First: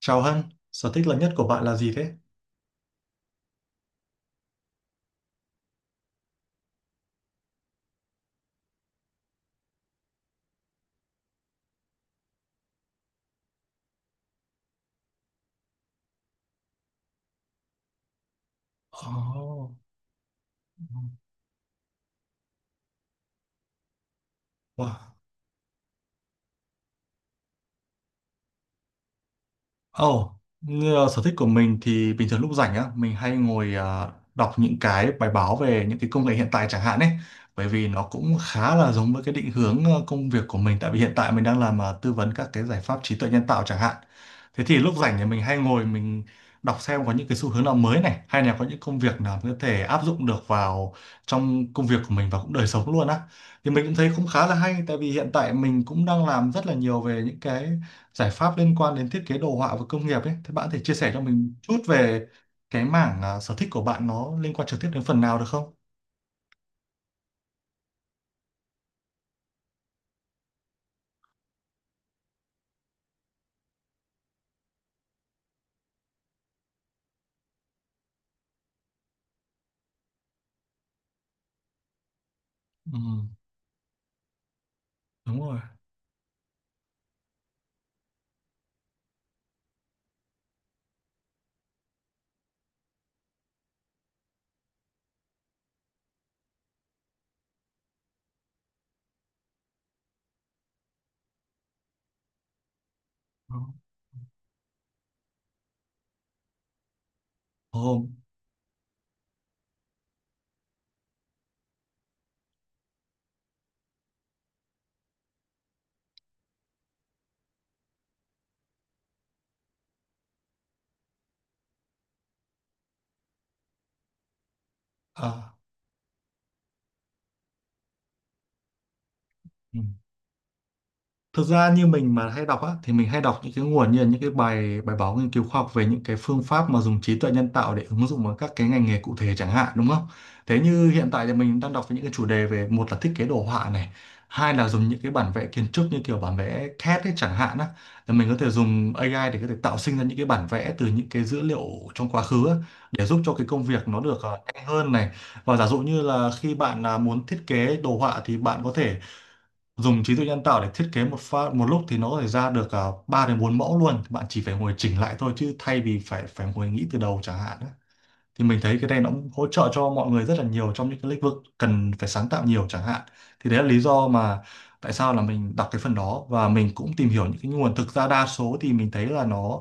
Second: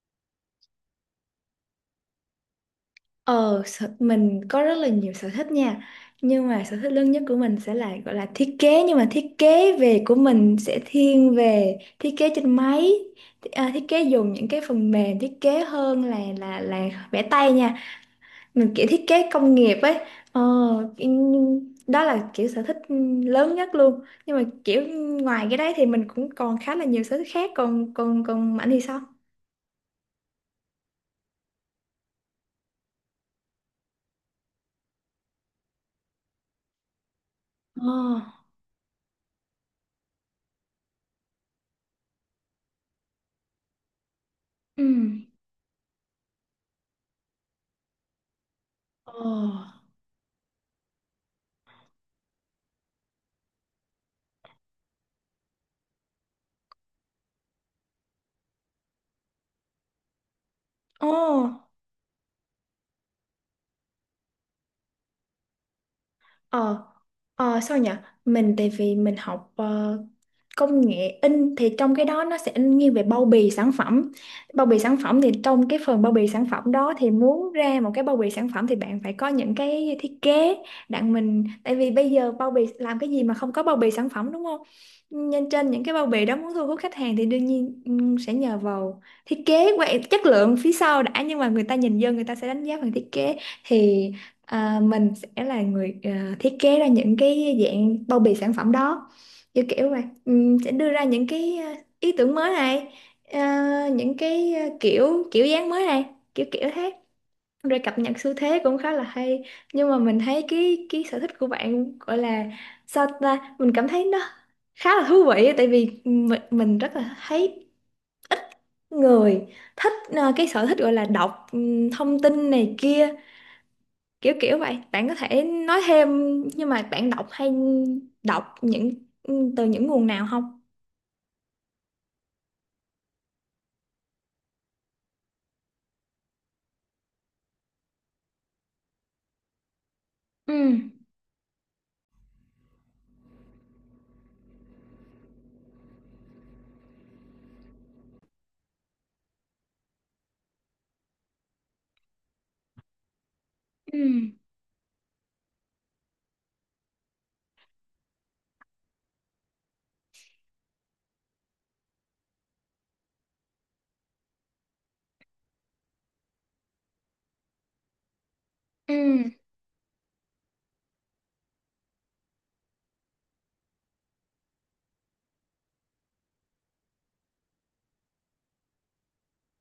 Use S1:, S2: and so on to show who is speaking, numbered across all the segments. S1: Chào Hân, sở thích lớn nhất của bạn là gì thế?
S2: Mình có rất là nhiều sở thích nha. Nhưng mà sở thích lớn nhất của mình sẽ là gọi là thiết kế. Nhưng mà thiết kế về của mình sẽ thiên về thiết kế trên máy. Thiết kế dùng những cái phần mềm thiết kế hơn là vẽ tay nha. Mình kiểu thiết kế công nghiệp
S1: Oh,
S2: ấy. Ờ, Đó là kiểu sở thích lớn nhất luôn. Nhưng mà kiểu
S1: wow.
S2: ngoài cái đấy thì mình cũng còn khá là nhiều sở thích khác. Còn còn còn Mạnh thì sao?
S1: Ồ, như là sở thích của mình thì bình thường lúc rảnh á, mình hay ngồi đọc những cái bài báo về những cái công nghệ hiện tại chẳng hạn ấy. Bởi vì
S2: Ờ,
S1: nó cũng khá là giống với cái định hướng công việc của mình tại vì hiện tại mình đang làm tư vấn các cái giải pháp trí tuệ nhân tạo chẳng hạn. Thế thì
S2: ừ.
S1: lúc rảnh thì mình hay ngồi mình đọc xem có những cái xu hướng nào mới này hay là có những công
S2: Ờ,
S1: việc nào có thể áp dụng được vào trong công việc của mình và cũng đời sống luôn á. Thì mình cũng thấy cũng khá là hay tại vì hiện tại mình cũng đang làm rất là nhiều về những cái giải pháp liên quan đến thiết kế đồ họa và công nghiệp ấy thì bạn có thể chia
S2: ồ.
S1: sẻ cho mình chút về cái mảng sở thích của bạn nó liên quan trực tiếp đến phần nào được không?
S2: Ờ, sao nhỉ? Mình tại vì mình học công nghệ in, thì trong cái đó nó sẽ in nghiêng về bao bì sản phẩm. Bao bì sản phẩm, thì trong cái phần bao bì sản phẩm đó, thì muốn ra một cái bao bì sản phẩm thì bạn phải có những cái thiết kế. Đặng mình tại vì bây giờ bao bì
S1: Ừ,
S2: làm cái gì mà không có bao bì sản phẩm, đúng không?
S1: đúng
S2: Nên
S1: rồi.
S2: trên những cái bao bì đó muốn thu hút khách hàng thì đương nhiên sẽ nhờ vào thiết kế qua chất lượng phía sau đã, nhưng mà người ta nhìn vô người ta sẽ đánh giá bằng thiết kế. Thì mình sẽ là người thiết kế ra những cái dạng bao bì sản phẩm đó, kiểu kiểu vậy. Sẽ đưa ra những cái ý tưởng mới này, ờ,
S1: Đó.
S2: những cái kiểu kiểu dáng mới này, kiểu kiểu thế, rồi cập
S1: Ồ,
S2: nhật xu thế cũng khá là hay. Nhưng mà mình thấy cái sở thích của bạn gọi là sao ta, mình cảm thấy nó khá là thú vị, tại vì mình rất là thấy ít người thích cái sở thích gọi là đọc thông tin này kia, kiểu kiểu vậy. Bạn có thể
S1: à,
S2: nói thêm, nhưng mà bạn đọc hay đọc những từ
S1: ừ.
S2: những nguồn nào không?
S1: Thực ra như mình mà hay đọc á, thì mình hay đọc những cái nguồn như là những cái bài bài báo nghiên cứu khoa học về những cái phương pháp mà dùng trí tuệ nhân tạo để ứng dụng vào các cái ngành nghề cụ thể chẳng hạn đúng không?
S2: Ừ.
S1: Thế như hiện tại thì mình đang đọc về những cái chủ đề về một là thiết kế đồ họa này, hai là dùng những cái bản vẽ kiến trúc như kiểu bản vẽ CAD ấy chẳng hạn á, là mình có thể dùng AI để có thể tạo sinh ra những cái bản vẽ từ những cái dữ liệu trong quá khứ á, để giúp cho cái công việc nó được
S2: Ừ.
S1: nhanh hơn này. Và giả dụ như là khi bạn muốn thiết kế đồ họa thì bạn có thể dùng trí tuệ nhân tạo để thiết kế một pha một lúc thì nó có thể ra được 3 đến 4 mẫu luôn bạn chỉ phải ngồi chỉnh lại thôi chứ thay vì phải phải ngồi nghĩ từ đầu chẳng hạn á. Thì mình thấy cái này nó
S2: Ừ.
S1: cũng hỗ trợ cho mọi người rất là nhiều trong những cái lĩnh vực cần phải sáng tạo nhiều chẳng hạn thì đấy là lý do mà tại sao là mình đọc cái phần đó và mình cũng tìm hiểu những cái nguồn, thực ra đa số thì mình thấy là nó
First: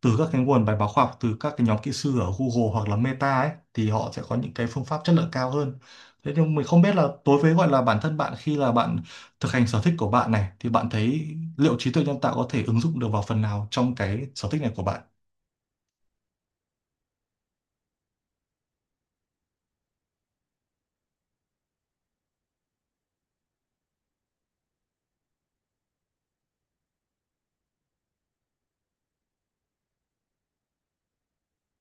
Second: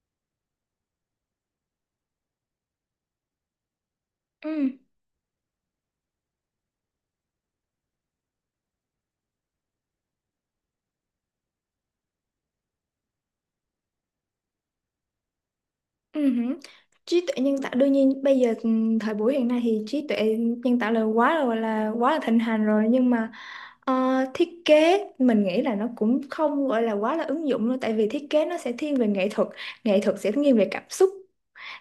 S1: từ các cái nguồn bài báo khoa học từ các cái nhóm kỹ sư ở Google hoặc là Meta ấy thì họ sẽ có
S2: Ừ.
S1: những cái phương pháp chất lượng cao hơn. Thế nhưng mình không biết là đối với gọi là bản thân bạn, khi là bạn thực hành sở thích của bạn này thì bạn thấy liệu trí tuệ nhân tạo có thể ứng dụng được vào phần nào trong cái sở thích này của bạn?
S2: Ừ hử. Trí tuệ nhân tạo đương nhiên bây giờ, thời buổi hiện nay thì trí tuệ nhân tạo là quá rồi, là quá là thịnh hành rồi. Nhưng mà thiết kế mình nghĩ là nó cũng không gọi là quá là ứng dụng luôn, tại vì thiết kế nó sẽ thiên về nghệ thuật, nghệ thuật sẽ thiên về cảm xúc,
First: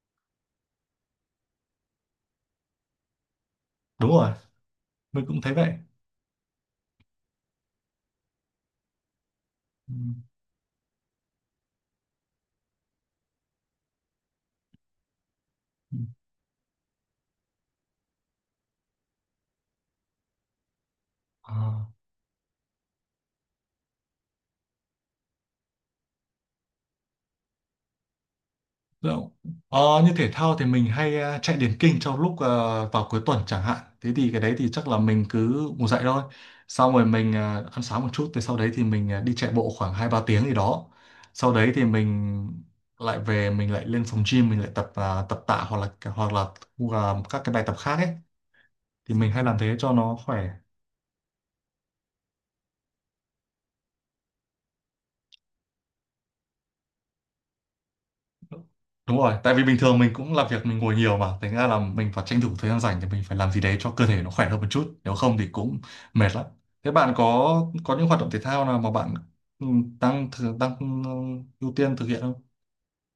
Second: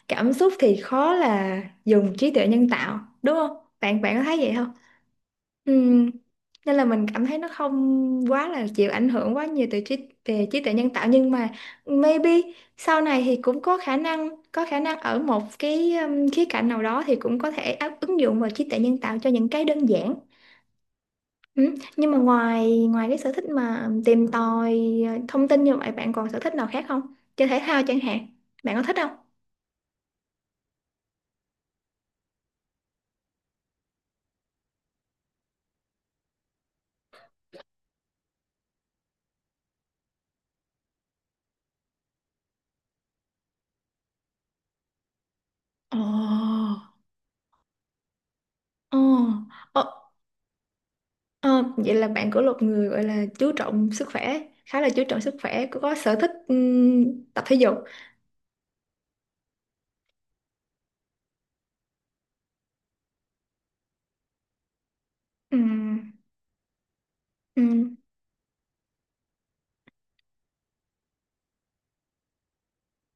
S2: cảm xúc thì khó là dùng trí tuệ nhân tạo đúng không? bạn
S1: Đúng
S2: bạn có
S1: rồi,
S2: thấy vậy không?
S1: mình cũng thấy vậy.
S2: Ừm, Nên là mình cảm thấy nó không quá là chịu ảnh hưởng quá nhiều từ
S1: Ừ.
S2: trí, về trí tuệ nhân tạo. Nhưng mà maybe sau này thì cũng có khả năng, có khả năng ở một cái
S1: Ừ.
S2: khía cạnh nào đó thì cũng có thể áp, ứng dụng vào trí tuệ nhân tạo cho những cái đơn giản. Ừ.
S1: À.
S2: Nhưng mà ngoài ngoài cái sở thích mà tìm tòi thông tin như vậy, bạn còn sở thích nào khác không? Chơi thể thao chẳng hạn. Bạn có thích không?
S1: Đúng. Ờ, như thể thao thì mình hay chạy điền kinh trong lúc vào cuối tuần chẳng hạn. Thế thì cái đấy thì chắc là mình cứ ngủ dậy thôi. Xong rồi mình ăn sáng một chút, thì sau đấy thì mình đi chạy bộ khoảng hai ba tiếng gì đó. Sau đấy thì mình lại về, mình lại lên phòng gym mình lại tập tập tạ hoặc là
S2: Ồ.
S1: hoặc là các cái bài tập khác ấy,
S2: Ồ,
S1: thì mình hay làm thế
S2: ồ.
S1: cho nó khỏe.
S2: Ờ, vậy là bạn của một người gọi là chú trọng sức khỏe, khá là chú trọng sức khỏe, có sở thích tập thể dục.
S1: Đúng rồi, tại vì bình thường mình cũng làm việc mình ngồi nhiều mà, thành ra là mình phải tranh thủ thời gian rảnh thì mình phải làm gì đấy cho cơ thể nó khỏe hơn một chút, nếu không thì cũng
S2: Ừm.
S1: mệt lắm. Thế bạn
S2: Ừm.
S1: có những hoạt động thể thao nào mà bạn ừ, đang ừ, ưu tiên thực hiện không?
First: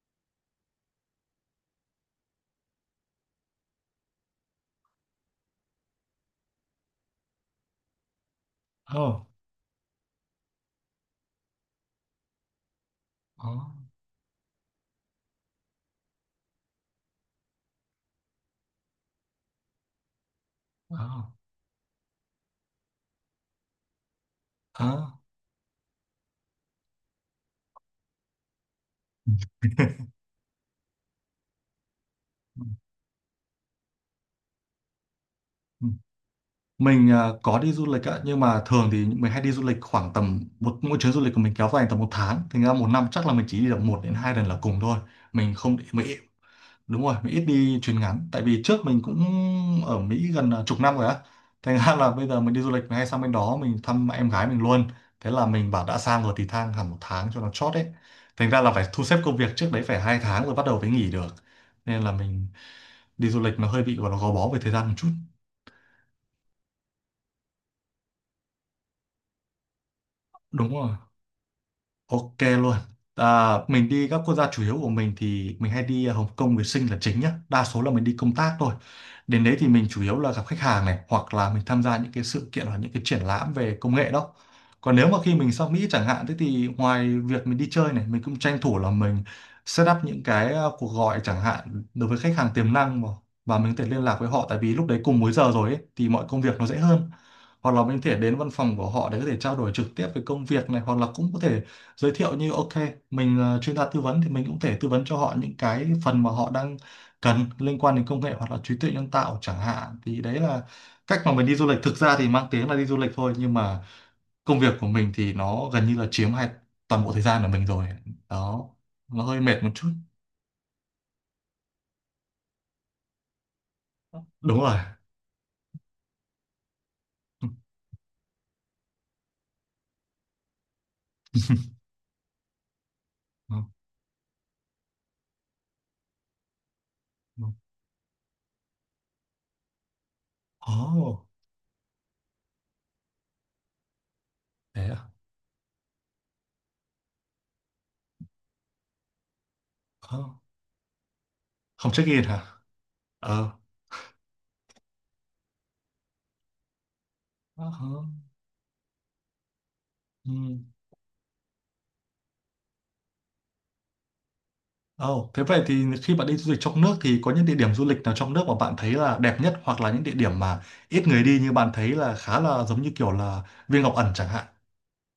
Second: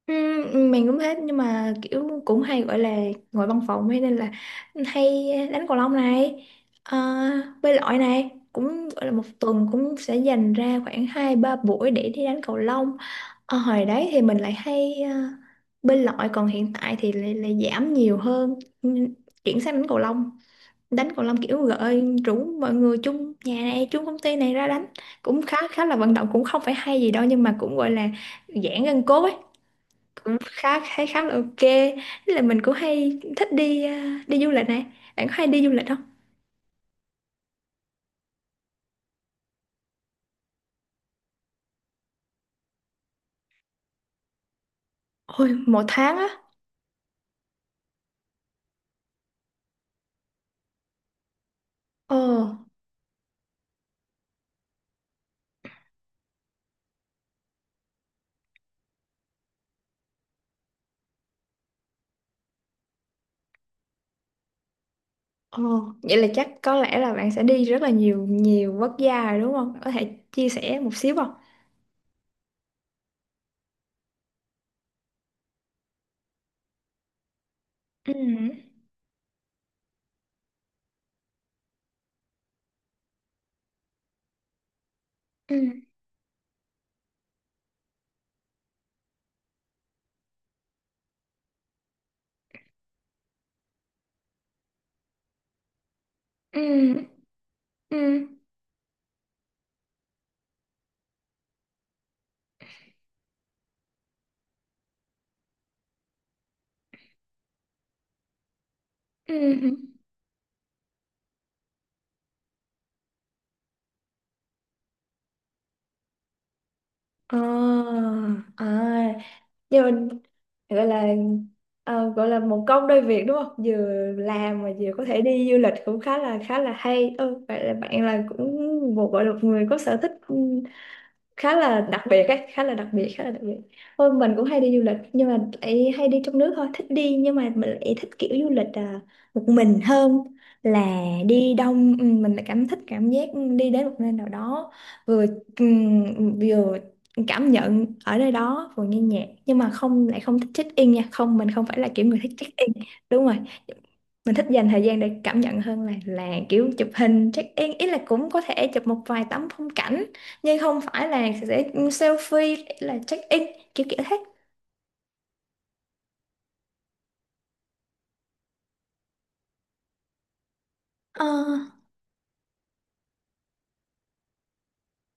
S2: mình cũng thế, nhưng mà kiểu cũng hay gọi là ngồi văn phòng ấy, nên là hay đánh cầu lông này, ờ, bơi lội này, cũng
S1: Ồ,
S2: gọi là một tuần cũng sẽ dành ra khoảng hai ba buổi để đi đánh cầu lông.
S1: có.
S2: Ờ, hồi đấy thì mình lại hay bơi lội, còn hiện tại thì lại giảm nhiều hơn. Ừm, chuyển sang đánh cầu lông. Đánh cầu
S1: Có.
S2: lông kiểu gợi rủ mọi người chung nhà này chung công ty này ra đánh,
S1: À,
S2: cũng khá khá là vận động, cũng không phải hay gì đâu nhưng mà cũng gọi là giãn gân cốt ấy, cũng khá khá khá là ok. Thế là
S1: ừ,
S2: mình cũng hay thích đi đi du lịch này, bạn có hay đi du
S1: ừ.
S2: lịch không?
S1: Mình à, có đi du lịch ạ, nhưng mà thường thì mình hay đi du lịch khoảng tầm một, mỗi chuyến du lịch của mình kéo dài tầm một tháng, thành ra một năm chắc là mình chỉ đi được một đến hai lần là cùng thôi.
S2: Ôi
S1: Mình không đi
S2: một
S1: Mỹ
S2: tháng á.
S1: đúng rồi, mình ít đi chuyến ngắn tại vì trước mình cũng ở Mỹ gần chục năm rồi á, thành ra là
S2: Ồ.
S1: bây giờ mình đi du lịch mình hay sang bên đó mình thăm em gái mình luôn. Thế là mình bảo đã sang rồi thì thang hẳn một tháng cho nó chót đấy, thành ra là phải thu xếp công việc trước đấy phải hai tháng rồi bắt đầu mới nghỉ được, nên là mình đi du lịch nó hơi bị gọi là gò bó về thời gian một chút.
S2: Ồ, vậy là chắc có lẽ là bạn sẽ đi rất là nhiều nhiều quốc gia rồi đúng không, có thể chia
S1: Đúng
S2: sẻ
S1: rồi.
S2: một xíu không?
S1: Ok luôn. À, mình đi các quốc gia chủ yếu của mình thì mình hay đi Hồng Kông với Sinh là chính nhá. Đa số là mình
S2: Ừ.
S1: đi công tác thôi. Đến đấy thì mình chủ yếu là gặp khách hàng này hoặc là mình tham gia những cái sự kiện hoặc những cái triển lãm về công nghệ đó. Còn nếu mà khi mình
S2: Ừ.
S1: sang Mỹ chẳng hạn thế thì ngoài việc mình đi chơi này mình cũng tranh thủ là mình set up những cái cuộc gọi chẳng hạn đối với khách hàng tiềm năng mà, và mình có thể liên lạc với họ tại vì lúc đấy cùng múi giờ rồi ấy, thì mọi công việc nó dễ
S2: Ừ.
S1: hơn, hoặc là mình có thể
S2: Ừ.
S1: đến văn phòng của họ để có thể trao đổi trực tiếp về công việc này hoặc là cũng có thể giới thiệu như ok, mình là chuyên gia tư vấn thì mình cũng thể tư vấn cho họ những cái phần mà họ đang cần liên quan đến công nghệ hoặc là trí tuệ nhân tạo chẳng
S2: Ừ.
S1: hạn, thì đấy là cách mà mình đi du lịch. Thực ra thì mang tiếng là đi du lịch thôi nhưng mà công việc của mình thì nó gần như là chiếm hai toàn bộ thời
S2: Ờ,
S1: gian của mình rồi.
S2: à,
S1: Đó, nó hơi mệt một
S2: nhưng
S1: chút.
S2: mà gọi là gọi là một công đôi việc, đúng không, vừa
S1: Đúng
S2: làm mà
S1: rồi.
S2: vừa có thể đi du lịch cũng khá là hay. Ừ, vậy là bạn là cũng một gọi là một người có sở thích khá là đặc biệt ấy, khá là đặc biệt, khá là đặc biệt. Thôi mình cũng hay đi du lịch nhưng mà lại hay đi trong nước thôi, thích đi nhưng mà mình lại thích kiểu du lịch một mình hơn là
S1: Ồ,
S2: đi đông. Ừ, mình lại cảm thích cảm giác đi đến một nơi nào đó
S1: thế à.
S2: vừa vừa cảm nhận ở nơi đó, vừa nghe nhạc. Nhưng mà không, lại
S1: Ờ.
S2: không thích check in nha, không, mình không phải là
S1: Không check
S2: kiểu người
S1: in
S2: thích
S1: hả.
S2: check in. Đúng rồi,
S1: Ờ.
S2: mình thích dành thời gian để cảm nhận hơn là kiểu chụp hình check
S1: Ờ.
S2: in. Ý là cũng có thể chụp một vài tấm phong cảnh,
S1: Ừ.
S2: nhưng không phải là sẽ selfie là check in, kiểu kiểu thế.
S1: Ồ, thế vậy thì khi bạn đi du lịch trong nước thì có những địa điểm du lịch nào trong nước mà bạn thấy là đẹp nhất hoặc là những địa điểm mà ít người
S2: Ờ,
S1: đi nhưng bạn thấy là khá là giống như kiểu là Viên Ngọc Ẩn chẳng hạn.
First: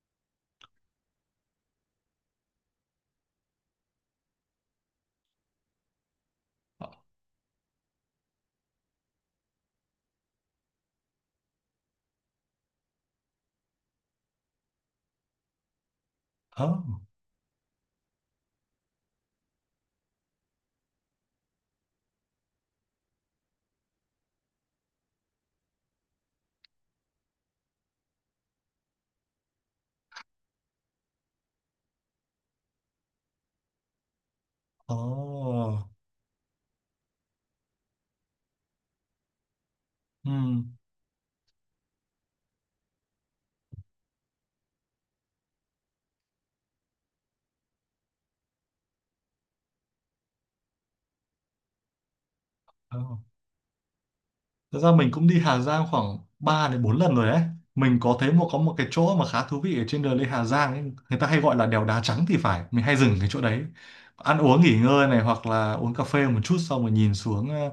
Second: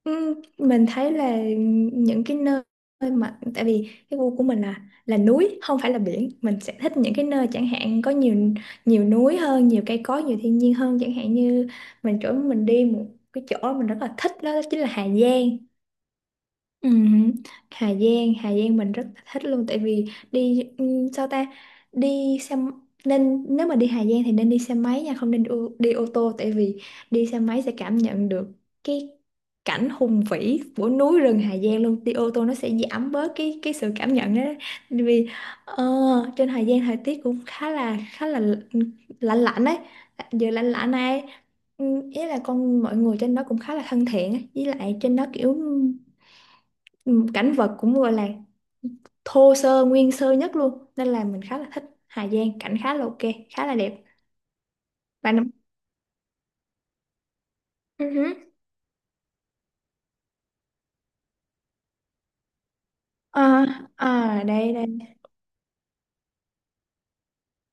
S2: mình thấy là những cái nơi mà, tại vì cái gu của mình là núi không phải là biển, mình sẽ thích những cái nơi chẳng hạn có nhiều, nhiều núi hơn, nhiều cây cối, nhiều thiên nhiên hơn. Chẳng hạn như mình chỗ mình đi một cái chỗ mình rất là thích đó chính là Hà Giang.
S1: Ồ,
S2: Ừ, Hà Giang mình rất là thích luôn, tại vì đi sao ta, đi xe m- nên nếu mà đi Hà Giang thì nên đi xe máy nha, không nên đi ô tô, tại vì đi xe máy sẽ cảm nhận được cái cảnh hùng vĩ của núi rừng Hà Giang luôn. Đi ô tô nó sẽ giảm bớt cái sự cảm nhận đó.
S1: ồ,
S2: Tại vì ờ, trên Hà Giang thời tiết cũng khá là lạnh lạnh ấy, giờ lạnh
S1: ừm,
S2: lạnh này. Ừ, ý là con mọi người trên đó cũng khá là thân thiện ấy, với lại trên đó kiểu ừm, cảnh vật cũng gọi là thô sơ, nguyên sơ nhất luôn, nên là mình khá là thích Hà Giang, cảnh khá
S1: ồ.
S2: là ok, khá là đẹp.
S1: Thật ra mình cũng
S2: Bạn
S1: đi
S2: đúng.
S1: Hà Giang khoảng 3 đến 4 lần rồi đấy. Mình
S2: Ừ
S1: có thấy
S2: hứ.
S1: một, có một cái chỗ mà khá thú vị ở trên đường lên Hà Giang ấy. Người ta hay gọi là đèo đá trắng thì phải. Mình hay dừng cái chỗ đấy.
S2: À,
S1: Ăn
S2: à,
S1: uống
S2: đây
S1: nghỉ
S2: đây.
S1: ngơi này hoặc là uống cà phê một chút xong rồi nhìn xuống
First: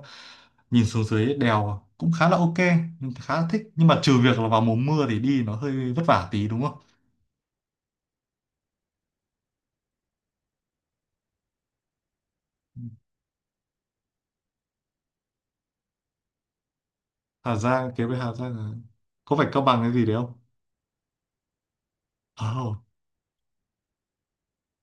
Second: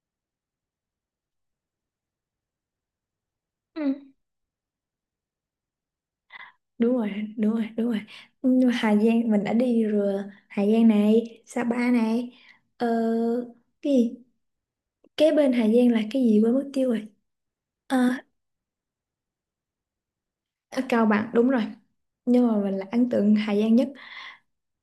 S1: nhìn xuống dưới đèo cũng khá là ok, mình khá là thích. Nhưng mà
S2: Ừ.
S1: trừ việc là vào mùa mưa thì đi nó hơi vất vả tí đúng không?
S2: Đúng rồi, đúng rồi, đúng rồi. Nhưng mà Hà Giang mình đã đi rồi, Hà Giang này, Sapa này, ờ, cái gì kế bên Hà Giang là cái gì quên mất tiêu rồi.
S1: Hà Giang kế
S2: Ờ,
S1: với Hà Giang là- Có phải Cao Bằng cái gì đấy không?
S2: ở Cao Bằng đúng rồi, nhưng mà
S1: Ồ,
S2: mình là ấn tượng Hà Giang nhất.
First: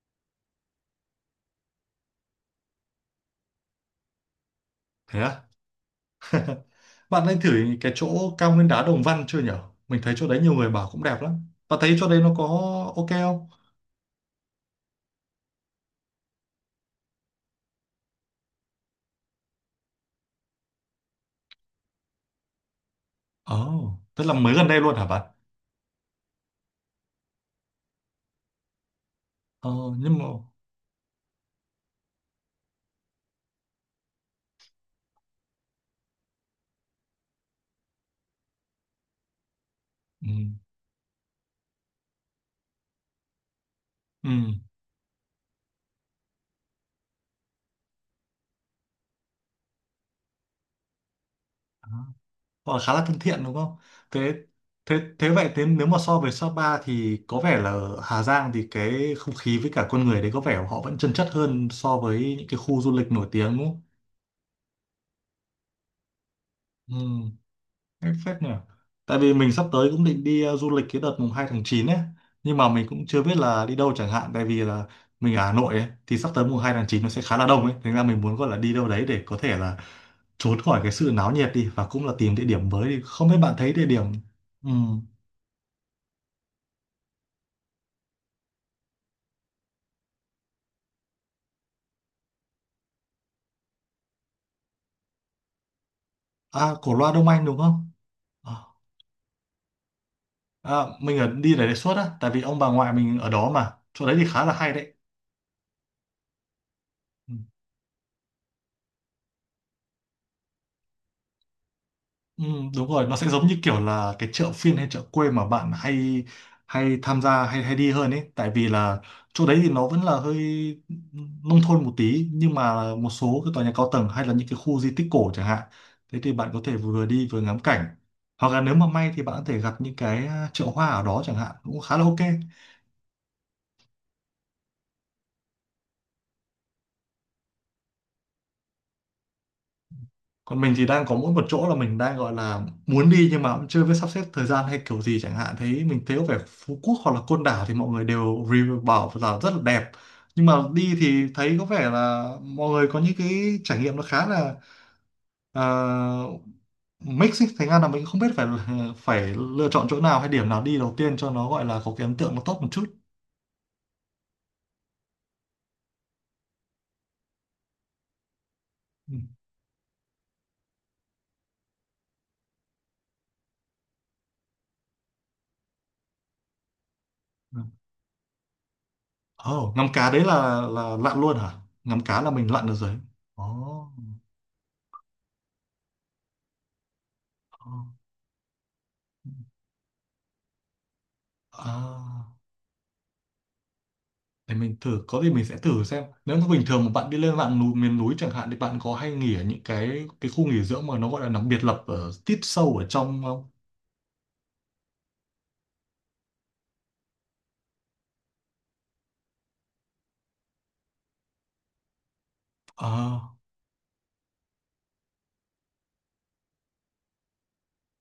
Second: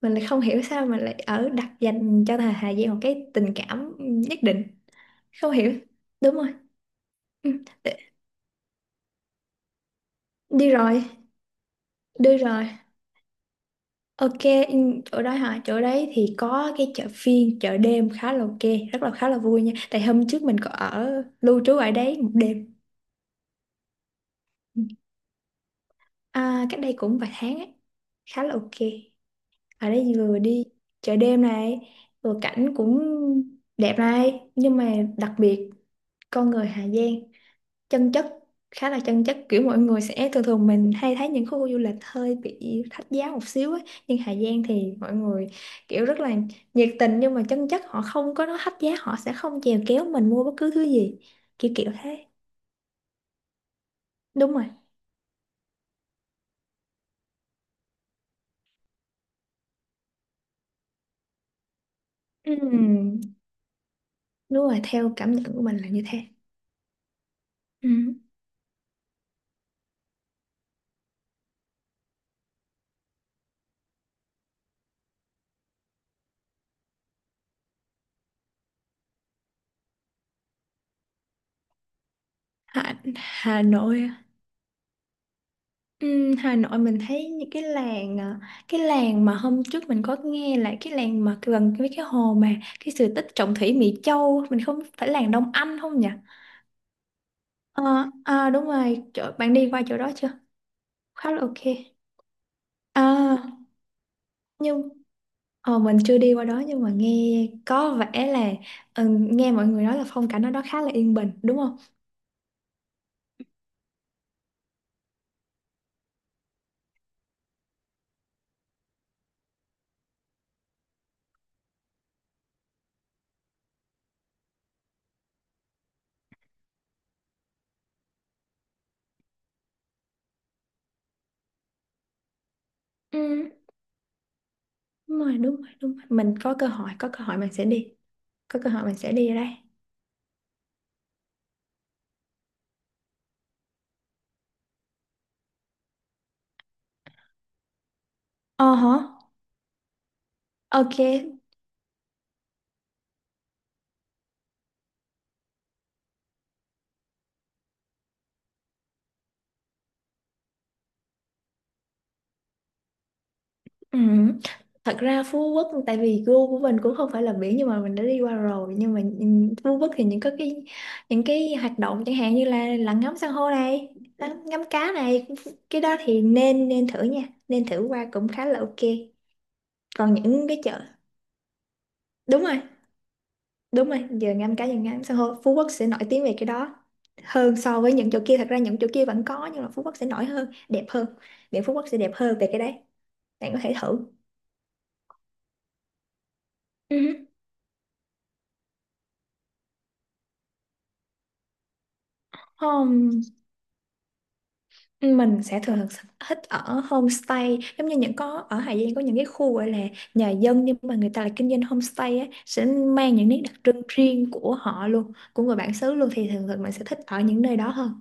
S2: Mình lại không hiểu sao mình lại ở đặt dành cho thà Hà Giang một cái tình cảm nhất định,
S1: thế à?
S2: không hiểu. Đúng rồi.
S1: Bạn nên thử
S2: Ừ,
S1: cái
S2: đ-,
S1: chỗ cao nguyên đá Đồng Văn chưa nhở? Mình thấy chỗ đấy nhiều người
S2: đi
S1: bảo cũng
S2: rồi,
S1: đẹp lắm. Bạn thấy chỗ đấy nó
S2: đi
S1: có
S2: rồi.
S1: ok không?
S2: Ok. Ừ, chỗ đó hả, chỗ đấy thì có cái chợ phiên, chợ đêm khá là ok, rất là khá là vui nha, tại hôm trước mình có ở lưu trú ở đấy một đêm.
S1: Ồ, tức là mới gần đây
S2: Ừ.
S1: luôn hả bạn?
S2: À, cách đây cũng vài tháng ấy, khá là ok.
S1: Ờ,
S2: Ở đây
S1: nhưng mà...
S2: vừa đi chợ đêm này, vừa cảnh cũng đẹp này, nhưng mà đặc biệt con người Hà Giang chân chất, khá là chân chất, kiểu mọi người
S1: Ừ,
S2: sẽ thường thường mình hay thấy những khu du lịch hơi bị thách giá một xíu ấy. Nhưng
S1: ừ.
S2: Hà Giang thì mọi người kiểu rất là nhiệt tình nhưng mà chân chất, họ không có nói thách giá, họ sẽ không chèo kéo mình mua bất cứ thứ gì, kiểu kiểu thế.
S1: Họ khá là thân thiện đúng không? Thế
S2: Đúng rồi.
S1: thế thế vậy, thế nếu mà so với Sapa thì có vẻ là ở Hà Giang thì cái không khí với cả con người đấy có vẻ họ vẫn chân chất hơn so với những cái khu du lịch
S2: Ừm,
S1: nổi tiếng đúng không?
S2: đúng rồi, theo cảm nhận của mình là như thế.
S1: Ừ. Hay
S2: Ừm.
S1: phết nhỉ. Tại vì mình sắp tới cũng định đi du lịch cái đợt mùng 2 tháng 9 ấy, nhưng mà mình cũng chưa biết là đi đâu chẳng hạn tại vì là mình ở Hà Nội ấy thì sắp tới mùng 2 tháng 9 nó sẽ khá là đông ấy, thế nên là mình muốn gọi là đi đâu đấy để có thể là trốn khỏi cái sự náo nhiệt đi và cũng là tìm địa điểm mới đi. Không biết bạn
S2: Hà
S1: thấy địa điểm
S2: Nội.
S1: ừ.
S2: Ừ, Hà Nội mình thấy những cái làng cái làng mà hôm trước mình có nghe là cái làng mà gần với cái hồ mà cái sự tích Trọng Thủy Mỹ Châu, mình không phải làng Đông Anh không nhỉ?
S1: À Cổ Loa Đông Anh đúng không?
S2: À, à
S1: À,
S2: đúng rồi, chỗ, bạn đi qua chỗ đó chưa?
S1: à, mình ở
S2: Khá là ok.
S1: đi để đề xuất á, tại vì ông bà ngoại mình ở đó
S2: À,
S1: mà. Chỗ đấy thì khá là hay
S2: nhưng
S1: đấy.
S2: mình chưa đi qua đó nhưng mà
S1: Ừ.
S2: nghe có vẻ là nghe mọi người nói là phong cảnh ở đó khá là yên bình đúng không?
S1: Ừ, đúng rồi, nó sẽ giống như kiểu là cái chợ phiên hay chợ quê mà bạn hay hay tham gia hay hay đi hơn ấy, tại vì là chỗ đấy thì nó vẫn là hơi nông thôn một tí nhưng mà một số cái tòa nhà cao tầng hay là những cái khu di tích cổ chẳng hạn, thế thì bạn có thể vừa đi vừa ngắm cảnh hoặc là nếu mà may thì bạn có thể gặp những cái chợ hoa ở đó chẳng hạn cũng khá là ok.
S2: Ừ, đúng rồi, đúng rồi, đúng rồi. Mình có cơ hội mình sẽ đi. Có cơ hội mình sẽ đi ở đây.
S1: Còn mình thì đang có mỗi một chỗ là mình đang gọi là muốn đi nhưng mà cũng chưa biết sắp xếp thời gian hay kiểu gì chẳng hạn, thấy mình thấy có vẻ Phú Quốc hoặc là Côn Đảo thì mọi người đều
S2: Ờ
S1: review
S2: hả?
S1: bảo là rất là đẹp nhưng mà đi
S2: Ok.
S1: thì thấy có vẻ là mọi người có những cái trải nghiệm nó khá là uh, mix ấy, thành ra là mình không biết phải phải lựa chọn chỗ nào hay điểm nào đi đầu tiên cho nó gọi là có cái ấn tượng nó tốt một chút.
S2: Ừ. Thật ra Phú Quốc tại vì gu của mình cũng không phải là biển, nhưng mà mình đã đi qua rồi, nhưng mà
S1: Ừ.
S2: nhìn Phú Quốc thì những có cái những cái hoạt động chẳng hạn như là lặn ngắm san hô này, ngắm cá này, cái đó thì nên nên thử nha, nên thử qua cũng khá là ok.
S1: Ồ, ngắm cá
S2: Còn
S1: đấy
S2: những cái chợ.
S1: là lặn luôn hả? Ngắm cá là
S2: Đúng
S1: mình
S2: rồi,
S1: lặn được rồi. Ồ.
S2: đúng rồi, giờ ngắm cá, giờ ngắm san hô. Phú Quốc sẽ nổi tiếng về cái đó hơn
S1: Ồ.
S2: so với những chỗ kia. Thật ra những chỗ kia vẫn có nhưng mà Phú Quốc sẽ nổi hơn, đẹp hơn. Biển Phú Quốc sẽ đẹp
S1: À,
S2: hơn về cái đấy, bạn có thể thử.
S1: để mình thử, có gì mình sẽ thử xem. Nếu mà bình thường mà bạn đi
S2: Ừ.
S1: lên mạng núi, miền núi chẳng hạn thì bạn có hay nghỉ ở những cái khu nghỉ dưỡng mà nó gọi là nó biệt lập ở tít sâu ở
S2: Không,
S1: trong không?
S2: mình sẽ thường thường thích ở homestay, giống như những có ở Hà Giang có những cái khu gọi là nhà dân nhưng mà người ta lại kinh doanh homestay á, sẽ mang những
S1: À,
S2: nét đặc trưng riêng của họ luôn, của người bản xứ luôn, thì thường thường mình sẽ thích ở những nơi đó hơn.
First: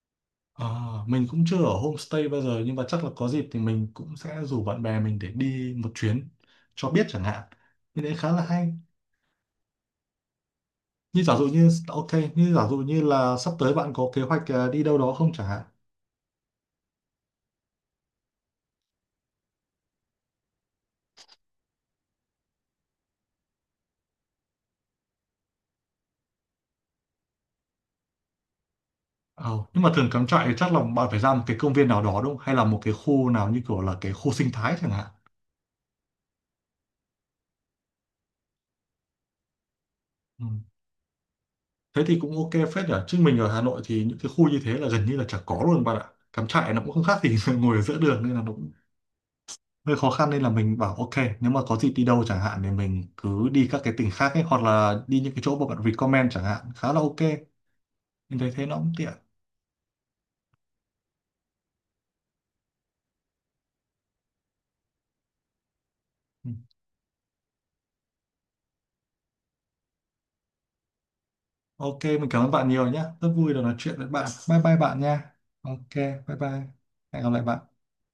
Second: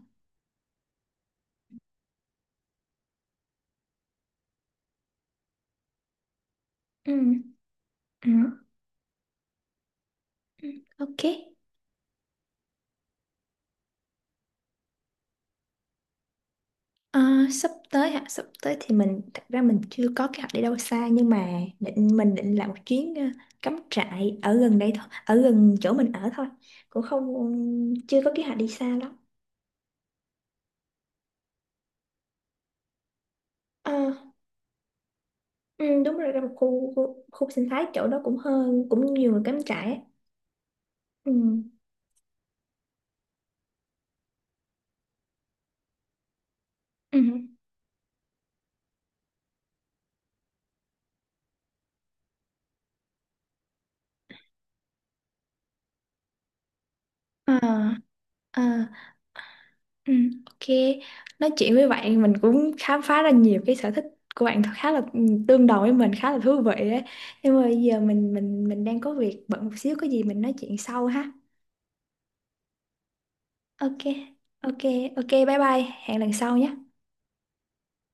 S1: à, mình cũng chưa ở homestay bao giờ nhưng mà chắc là có dịp thì mình cũng sẽ rủ bạn bè mình để đi một chuyến cho biết
S2: Ừ.
S1: chẳng hạn. Thì đấy
S2: Ừ.
S1: khá là hay.
S2: Ừ,
S1: Như
S2: ok.
S1: giả dụ như ok, như giả dụ như là sắp tới bạn có kế hoạch đi đâu đó không chẳng hạn?
S2: Ờ, sắp tới hả, sắp tới thì mình, thật ra mình chưa có kế hoạch đi đâu xa, nhưng mà định mình định làm một chuyến cắm trại ở gần đây thôi, ở gần chỗ mình ở thôi. Cũng không, chưa có kế hoạch đi xa
S1: Ờ, nhưng mà thường cắm trại thì chắc là bạn phải ra một cái công viên nào đó đúng không? Hay là một cái khu nào như kiểu là cái khu
S2: lắm.
S1: sinh thái chẳng hạn.
S2: Ừ, đúng rồi, ra một khu sinh thái, chỗ đó cũng hơn, cũng nhiều người cắm trại á.
S1: Ừ.
S2: Ừ.
S1: Thế thì cũng ok phết nhỉ. Chứ mình ở Hà Nội thì những cái khu như thế là gần như là chả có luôn bạn ạ. Cắm trại nó cũng không khác
S2: Ừ.
S1: gì ngồi ở giữa đường nên là nó cũng hơi khó khăn nên là mình bảo ok, nếu mà có dịp đi đâu chẳng hạn thì mình cứ đi các cái tỉnh khác ấy hoặc là đi những cái chỗ mà bạn recommend chẳng hạn khá là ok.
S2: Ờ,
S1: Mình thấy
S2: ờ,
S1: thế nó cũng tiện.
S2: ừ, ok. Nói chuyện với bạn mình cũng khám phá ra nhiều cái sở thích của bạn khá là tương đồng với mình, khá là
S1: Ừ.
S2: thú vị ấy. Nhưng mà bây giờ mình đang có việc bận một xíu, có gì mình nói chuyện sau ha.
S1: Ok, mình cảm ơn bạn nhiều nhé. Rất vui được nói chuyện
S2: Ok.
S1: với bạn. Bye bye
S2: Ok,
S1: bạn
S2: ok,
S1: nha.
S2: bye bye.
S1: Ok,
S2: Hẹn lần
S1: bye bye.
S2: sau nhé.
S1: Hẹn gặp lại bạn.